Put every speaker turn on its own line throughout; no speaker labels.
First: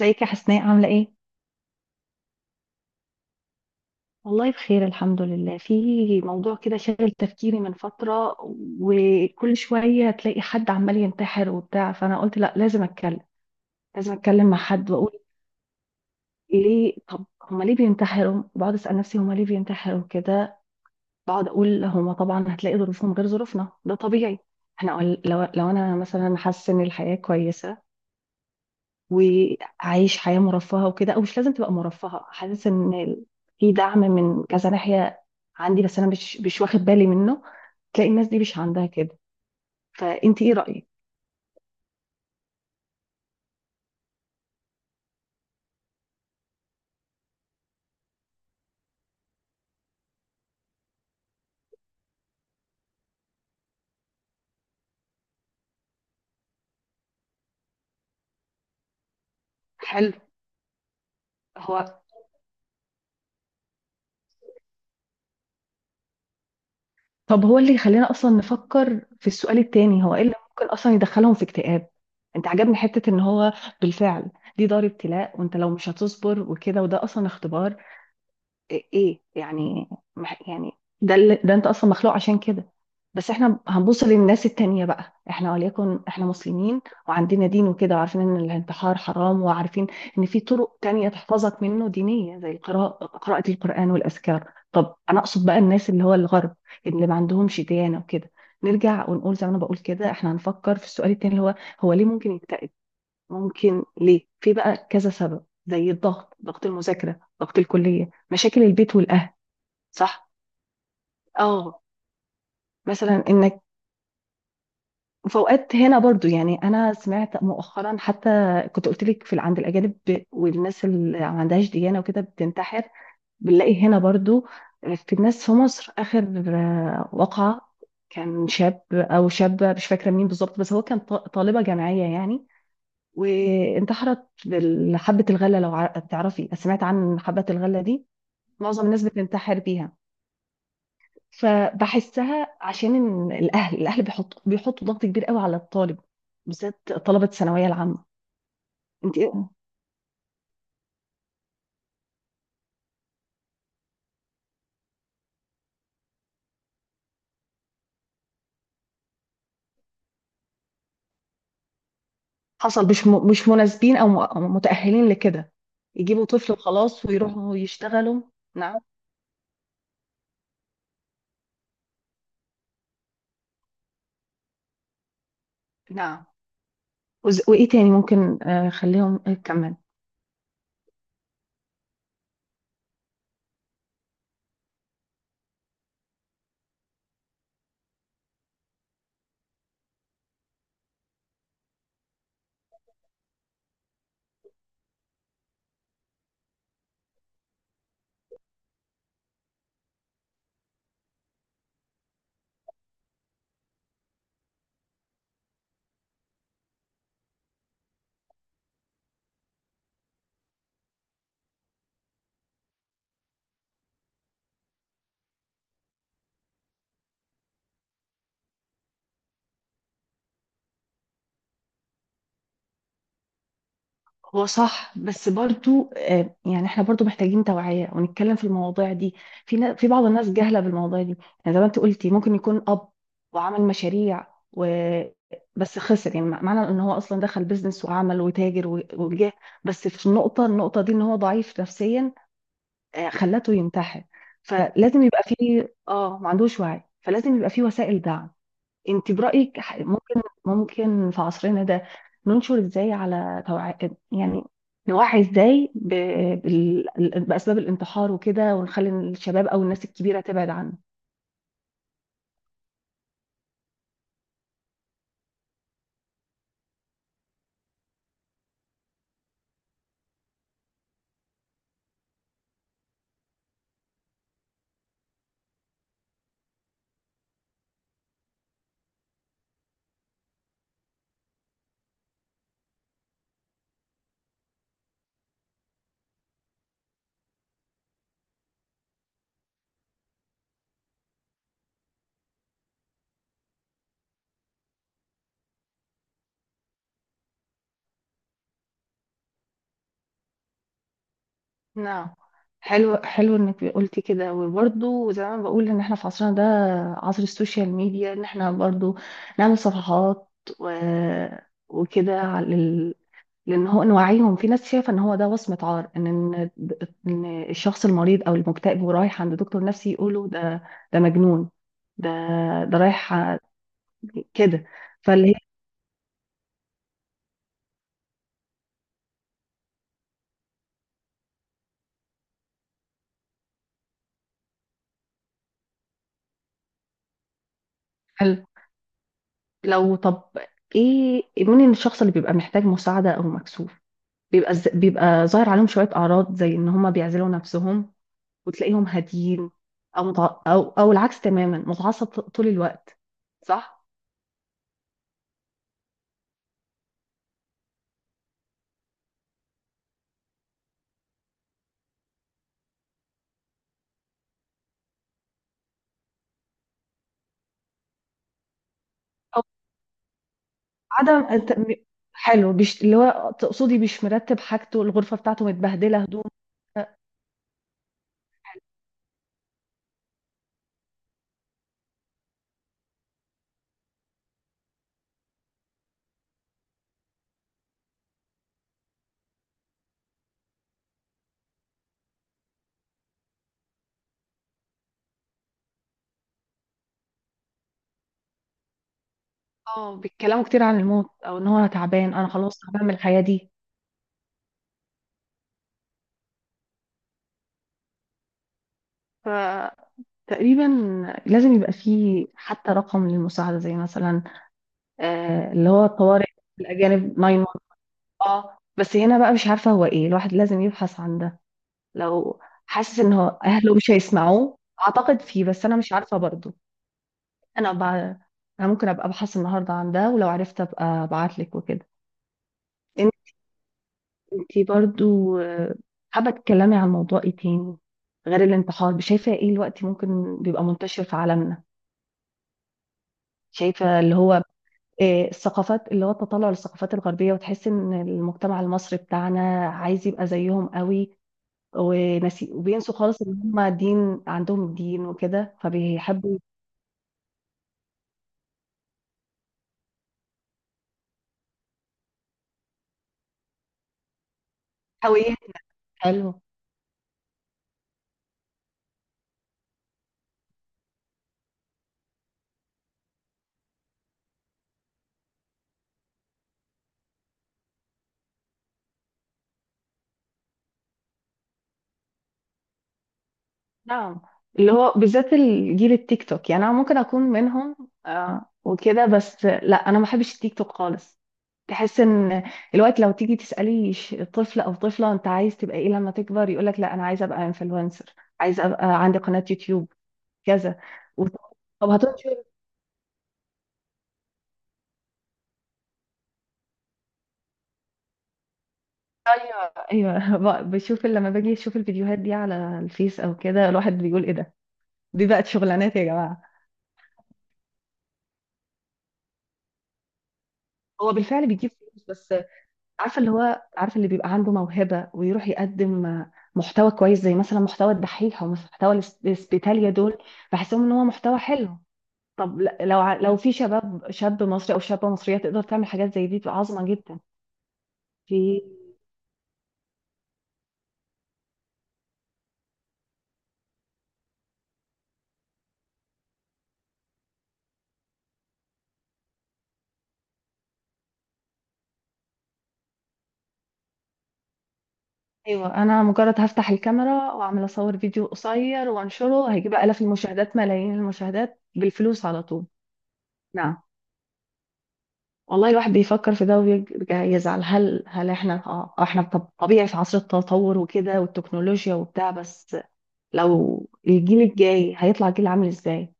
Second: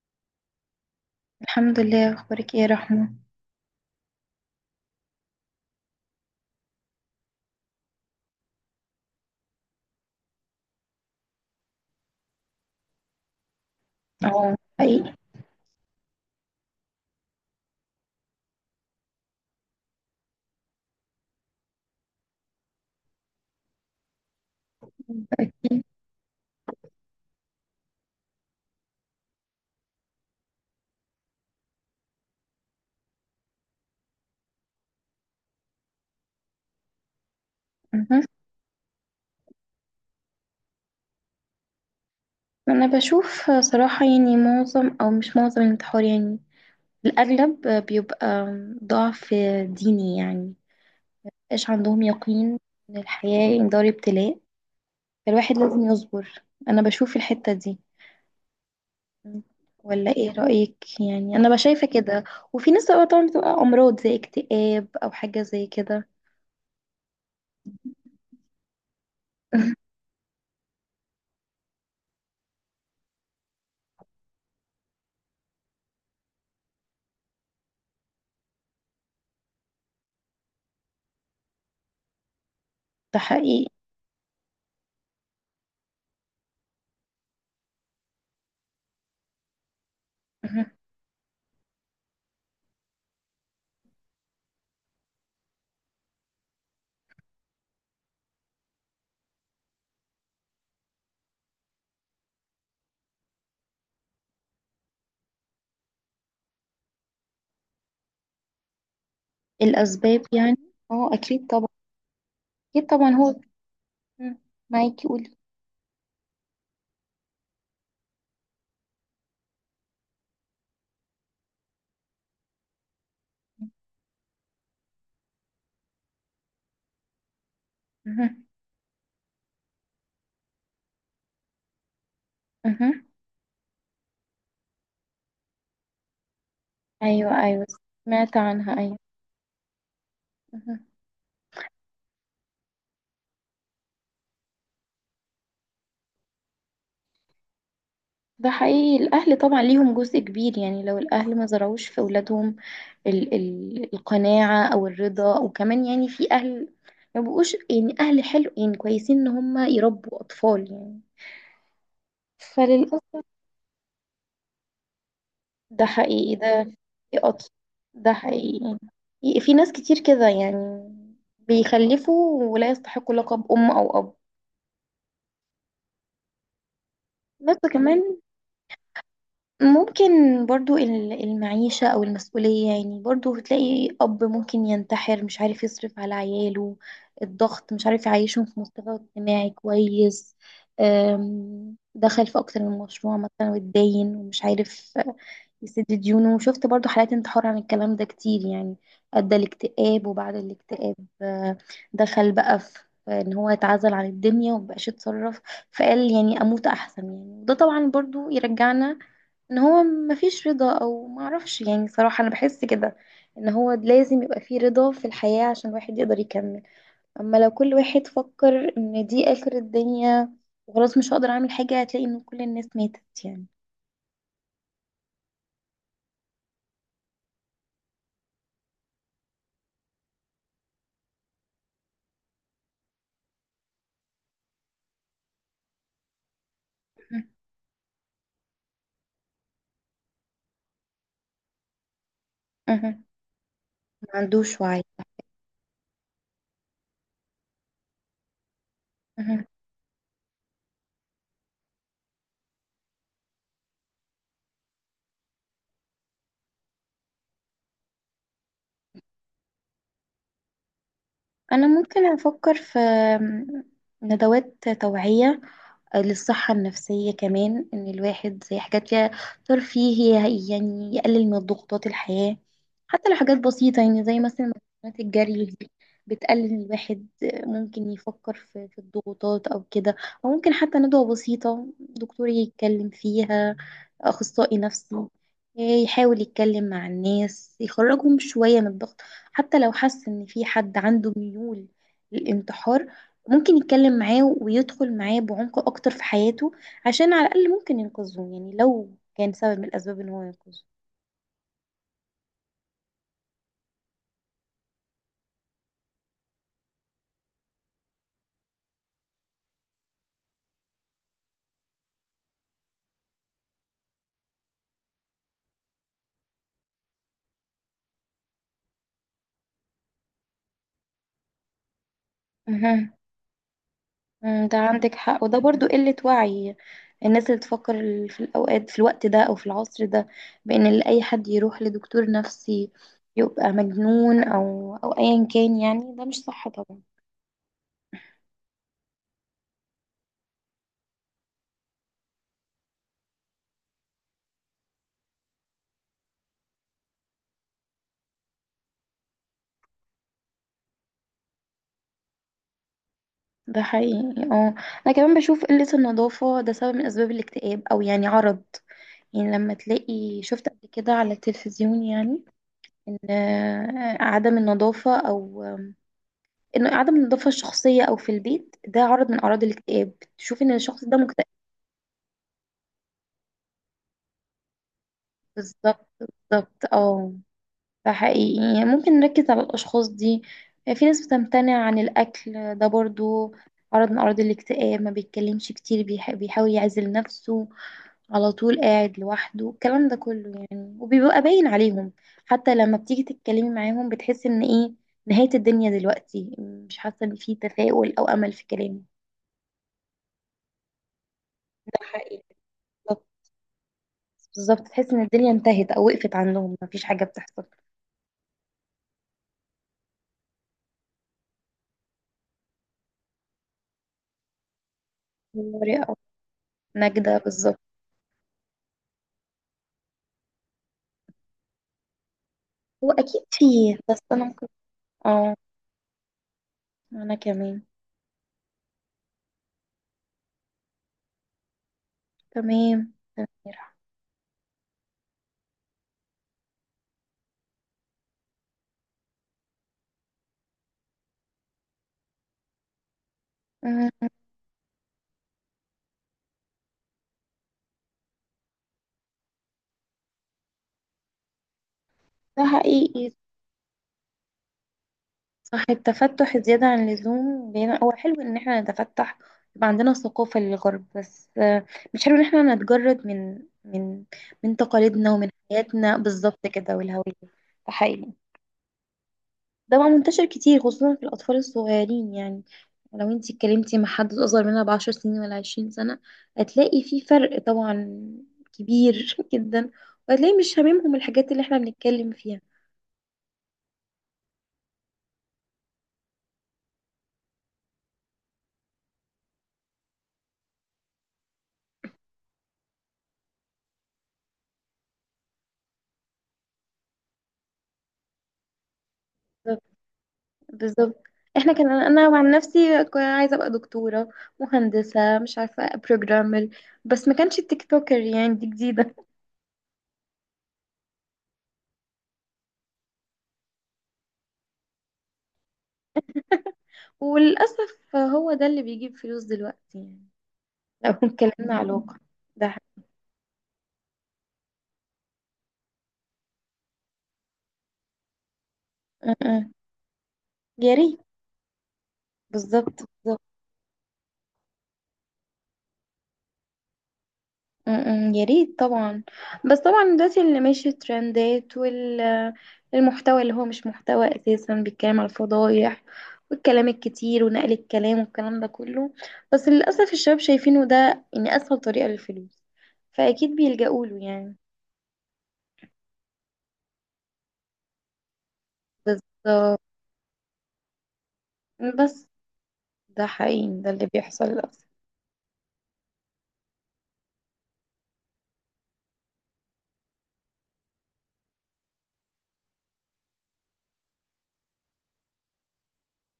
ازيك يا حسناء، عاملة ايه؟
الحمد لله، اخبارك ايه يا رحمه؟
والله بخير الحمد لله، في موضوع كده شاغل تفكيري من فترة، وكل شوية تلاقي حد عمال ينتحر وبتاع، فأنا قلت لا، لازم أتكلم، لازم أتكلم
اه،
مع حد
حقيقي.
وأقول ليه. طب هما ليه بينتحروا؟ بقعد أسأل نفسي هما ليه بينتحروا كده، بقعد أقول هما طبعا هتلاقي ظروفهم غير ظروفنا، ده طبيعي. احنا لو أنا مثلا حاسة إن الحياة كويسة، وعايش حياة مرفهة وكده، او مش لازم تبقى مرفهة، حاسس ان في دعم من كذا ناحية عندي، بس انا مش واخد بالي منه، تلاقي
مهم.
الناس دي مش عندها كده. فانت ايه رأيك؟
انا بشوف صراحه، يعني معظم او مش معظم الانتحار، يعني الاغلب بيبقى ضعف ديني. يعني مبقاش عندهم يقين ان الحياه يعني دار ابتلاء، فالواحد لازم يصبر. انا بشوف الحته دي. ولا
حلو.
ايه رايك؟ يعني انا
هو
بشايفه كده. وفي ناس بقى طبعا بتبقى امراض زي اكتئاب او حاجه زي كده.
طب هو اللي يخلينا اصلا نفكر في السؤال التاني، هو ايه اللي ممكن اصلا يدخلهم في اكتئاب؟ انت عجبني حتة ان هو بالفعل دي دار ابتلاء، وانت لو مش هتصبر وكده، وده اصلا اختبار. إيه إيه؟ يعني يعني ده أنت أصلا مخلوق عشان كده.
ده
بس إحنا
حقيقي.
هنبص للناس التانية بقى، إحنا وليكن إحنا مسلمين وعندنا دين وكده، وعارفين إن الانتحار حرام، وعارفين إن في
مهم.
طرق تانية تحفظك منه دينية، زي القراءة، قراءة القرآن والأذكار. طب أنا أقصد بقى الناس اللي هو الغرب، اللي ما عندهمش ديانة وكده. نرجع ونقول زي ما أنا بقول كده، إحنا هنفكر في السؤال التاني، اللي هو ليه ممكن يكتئب؟ ممكن ليه؟ في بقى كذا سبب، زي الضغط، ضغط المذاكره، ضغط الكليه، مشاكل البيت والاهل.
الأسباب
صح.
يعني. اه، أكيد طبعا.
اه،
أكيد طبعا،
مثلا
هو.
انك
مم. معاكي، قولي.
وفوقات هنا برضو، يعني انا سمعت مؤخرا حتى، كنت قلت لك في عند الاجانب والناس اللي ما عندهاش ديانه وكده بتنتحر، بنلاقي هنا برضو في الناس في مصر. اخر وقعه
مه.
كان شاب او شابه، مش فاكره مين بالظبط، بس هو كان طالبه جامعيه يعني،
مه.
وانتحرت بحبة الغلة. لو تعرفي، سمعت عن
ايوه،
حبة
ايوه.
الغلة دي؟
سمعت عنها،
معظم
ايوه.
الناس بتنتحر بيها.
مه.
فبحسها عشان إن الأهل بيحطوا ضغط كبير قوي على الطالب، بالذات طلبة الثانوية العامة.
ده حقيقي.
انت
الأهل
إيه؟
طبعا ليهم جزء كبير، يعني لو الأهل ما زرعوش في أولادهم ال القناعة أو الرضا، وكمان يعني في أهل ما بقوش يعني أهل حلو يعني كويسين إن هم يربوا أطفال، يعني
حصل مش
فللأسف.
مش مناسبين، أو أو متأهلين لكده،
ده
يجيبوا
حقيقي
طفل
ده.
خلاص
في أطفال.
ويروحوا
ده
يشتغلوا.
حقيقي.
نعم.
في ناس كتير كده، يعني بيخلفوا ولا يستحقوا لقب أم أو أب.
نعم.
بس
وإيه تاني
كمان
ممكن؟ خليهم، كمل.
ممكن برضو المعيشة أو المسؤولية، يعني برضو بتلاقي أب ممكن ينتحر مش عارف يصرف على عياله. الضغط، مش عارف يعيشهم في مستوى اجتماعي كويس. دخل في أكتر من مشروع مثلا، واتداين ومش عارف يسد ديونه. شفت برضو حالات انتحار عن الكلام ده كتير، يعني أدى الاكتئاب وبعد الاكتئاب آه، دخل بقى في ان هو اتعزل عن الدنيا ومبقاش يتصرف. فقال يعني اموت احسن، يعني وده طبعا برضو يرجعنا ان هو مفيش رضا. او معرفش يعني صراحة، انا بحس كده ان هو لازم يبقى فيه رضا في الحياة عشان الواحد يقدر يكمل. اما لو كل واحد فكر ان دي اخر الدنيا وخلاص مش هقدر اعمل حاجة، هتلاقي ان كل الناس ماتت يعني.
هو صح، بس برضو يعني احنا برضو محتاجين توعية ونتكلم في المواضيع دي، في في بعض الناس جاهلة بالمواضيع دي. يعني زي ما انت قلتي، ممكن يكون أب وعمل مشاريع و بس خسر، يعني معنى ان هو اصلا
مه.
دخل بيزنس وعمل وتاجر وجاه، بس في النقطة، دي ان هو ضعيف نفسيا،
مه.
خلته ينتحر.
ما عندوش وعي.
فلازم يبقى فيه، ما عندوش وعي، فلازم يبقى فيه وسائل دعم. انت
مه.
برأيك ممكن في عصرنا ده ننشر ازاي على يعني نوعي ازاي بال... بأسباب الانتحار وكده، ونخلي الشباب او الناس الكبيرة تبعد عنه.
انا ممكن افكر في ندوات توعية للصحة النفسية، كمان إن الواحد زي حاجات فيها ترفيه، يعني يقلل من ضغوطات الحياة. حتى لو حاجات بسيطة، يعني زي مثلا مكملات الجري دي بتقلل الواحد ممكن يفكر في الضغوطات أو كده. أو ممكن حتى ندوة بسيطة دكتور يتكلم فيها، أخصائي نفسي يحاول يتكلم مع الناس يخرجهم شوية من الضغط. حتى لو حس إن في حد عنده ميول للانتحار، ممكن يتكلم معاه ويدخل معاه بعمق اكتر في حياته، عشان على الاقل ممكن ينقذه، يعني لو كان سبب من الاسباب ان هو ينقذه.
نعم. حلو، حلو انك قلتي كده. وبرضه زي ما بقول، ان احنا في عصرنا ده، عصر السوشيال ميديا، ان احنا برضه نعمل صفحات و... وكده، لان هو نوعيهم. في ناس شايفه ان هو ده وصمه عار، ان ان إن الشخص المريض او المكتئب ورايح عند دكتور نفسي، يقولوا ده مجنون، ده ده
مهم.
رايح ع-
ده
كده.
عندك حق
فاللي هي
وده برضو قلة وعي. الناس اللي تفكر في الأوقات، في الوقت ده أو في العصر ده، بأن اللي أي حد يروح لدكتور نفسي يبقى مجنون أو أيا كان، يعني ده مش صح طبعا.
حلو. لو طب ايه؟ مين الشخص اللي بيبقى محتاج مساعده او مكسوف؟ بيبقى ظاهر عليهم شويه اعراض، زي ان هم بيعزلوا نفسهم وتلاقيهم هاديين، او او العكس تماما متعصب طول الوقت.
ده
صح.
حقيقي. اه، انا كمان بشوف قلة النظافة ده سبب من اسباب الاكتئاب او يعني عرض. يعني لما تلاقي شفت قبل كده على التلفزيون، يعني ان عدم النظافة او ان عدم النظافة الشخصية او في البيت ده عرض من اعراض الاكتئاب، تشوف ان الشخص ده مكتئب.
عدم أنت- م- حلو، اللي هو تقصدي مش مرتب حاجته، الغرفة بتاعته
بالظبط،
متبهدلة، هدوم.
بالظبط، اه. فحقيقي يعني ممكن نركز على الأشخاص دي. في ناس بتمتنع عن الأكل، ده برضو عرض من أعراض الاكتئاب. ما بيتكلمش كتير، بيحاول يعزل نفسه، على طول قاعد لوحده، الكلام ده كله يعني وبيبقى باين عليهم. حتى لما بتيجي تتكلمي معاهم بتحس إن إيه؟ نهاية الدنيا دلوقتي، مش حاسة إن في تفاؤل أو أمل في كلامه.
اه، بيتكلموا كتير عن الموت، او ان هو
ده
تعبان،
حقيقي.
انا خلاص تعبان من
بالظبط،
الحياة دي.
بالظبط تحس إن الدنيا انتهت أو وقفت عندهم، مفيش حاجة بتحصل.
فتقريبا لازم يبقى فيه حتى رقم للمساعدة، زي مثلا اللي
طريقة
هو
أو
الطوارئ، الأجانب
نجدة، بالظبط.
911. اه، بس هنا بقى مش عارفة هو ايه. الواحد لازم يبحث عن ده لو
هو
حاسس ان
أكيد
هو اهله
فيه،
مش
بس أنا ممكن.
هيسمعوه، اعتقد
اه،
فيه، بس انا مش عارفة برضه.
انا كمان.
انا أبقى انا ممكن ابقى ابحث النهارده عن ده، ولو عرفت ابقى ابعت لك وكده.
تمام
انت
سميرة.
انتي برضو، حابه تتكلمي عن موضوع ايه تاني غير الانتحار؟ شايفه ايه الوقت ممكن بيبقى منتشر في عالمنا؟ شايفه
أمم،
اللي هو الثقافات، اللي هو التطلع للثقافات الغربيه، وتحس ان المجتمع المصري بتاعنا عايز يبقى زيهم قوي،
ده
ونسي وبينسوا
حقيقي.
خالص ان هم دين، عندهم الدين وكده،
صح، التفتح
فبيحبوا
زيادة عن اللزوم بينا. هو حلو ان احنا نتفتح، يبقى عندنا ثقافة للغرب، بس مش حلو ان احنا نتجرد من تقاليدنا ومن
هويات.
حياتنا،
حلو.
بالظبط كده، والهوية. ده حقيقي. ده بقى منتشر كتير، خصوصا في الأطفال الصغيرين يعني. لو انتي اتكلمتي مع حد أصغر منها ب10 سنين ولا 20 سنة، هتلاقي في فرق طبعا كبير جدا. وهتلاقي مش هاممهم الحاجات اللي احنا بنتكلم فيها.
نعم. اللي هو بالذات الجيل التيك توك، يعني انا ممكن اكون منهم وكده، بس لا، انا ما بحبش التيك توك خالص. تحس ان الوقت لو تيجي تسالي طفل او طفله انت عايز تبقى ايه لما تكبر، يقول لك لا انا عايز ابقى انفلونسر، عايز ابقى عندي قناه
بالظبط،
يوتيوب، كذا.
بالظبط. احنا كان،
طب
انا عن
هتنشر.
نفسي كنت عايزه ابقى دكتوره، مهندسه، مش عارفه بروجرامر، بس ما كانش التيك توكر، يعني دي جديده.
ايوه. ايوه. بشوف لما باجي اشوف الفيديوهات دي على الفيس او كده، الواحد بيقول ايه ده، دي بقت شغلانات يا جماعه.
وللاسف هو ده اللي بيجيب فلوس دلوقتي، يعني لو
هو بالفعل
اتكلمنا على
بيجيب
الواقع.
فلوس، بس
ده حقيقي.
عارفه، اللي هو عارفه اللي بيبقى عنده موهبه ويروح يقدم محتوى كويس، زي مثلا محتوى الدحيح، او محتوى
أه، أه.
الاسبيتاليا دول،
يا
بحسهم ان
ريت.
هو محتوى حلو. طب ل-
بالظبط،
لو ع-
بالظبط.
لو في شاب مصري او شابه مصريه تقدر تعمل حاجات زي دي، تبقى عظمه جدا.
يا
في
ريت طبعا. بس طبعا دلوقتي اللي ماشي الترندات والمحتوى، اللي هو مش محتوى اساسا، بيتكلم على الفضايح والكلام الكتير ونقل الكلام والكلام ده كله. بس للاسف الشباب شايفينه ده ان اسهل طريقة للفلوس، فاكيد بيلجأوا له يعني.
ايوه، انا مجرد هفتح الكاميرا واعمل اصور فيديو قصير
بس،
وانشره، هيجيب الاف المشاهدات، ملايين المشاهدات،
بس
بالفلوس على طول.
ده حقيقي ده
نعم.
اللي بيحصل للاسف.
والله الواحد بيفكر في ده وبيرجع يزعل، هل احنا، احنا طبيعي في عصر التطور وكده والتكنولوجيا وبتاع، بس لو الجيل الجاي هيطلع جيل عامل ازاي؟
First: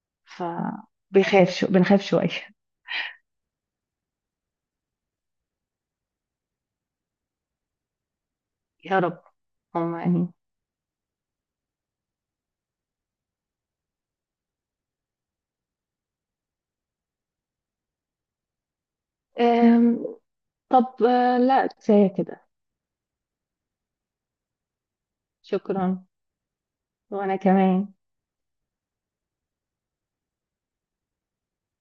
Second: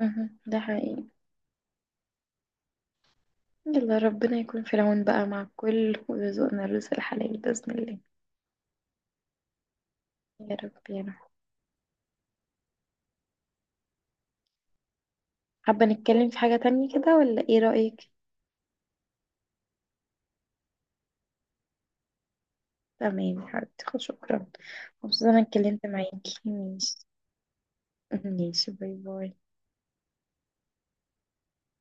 مهم. ده حقيقي.
فبيخاف شو بنخاف شوية.
يلا ربنا يكون في العون بقى مع الكل، ويرزقنا الرزق الحلال بإذن الله.
يا رب. هم يعني.
يا رب، يا رب. حابة نتكلم في حاجة تانية كده ولا ايه رأيك؟
أم، طب، لا كفاية كده.
تمام يا حبيبتي، خلاص، شكرا. مبسوطة إن أنا اتكلمت
شكرا.
معاكي، ماشي.
وأنا كمان.
ماشي، باي باي.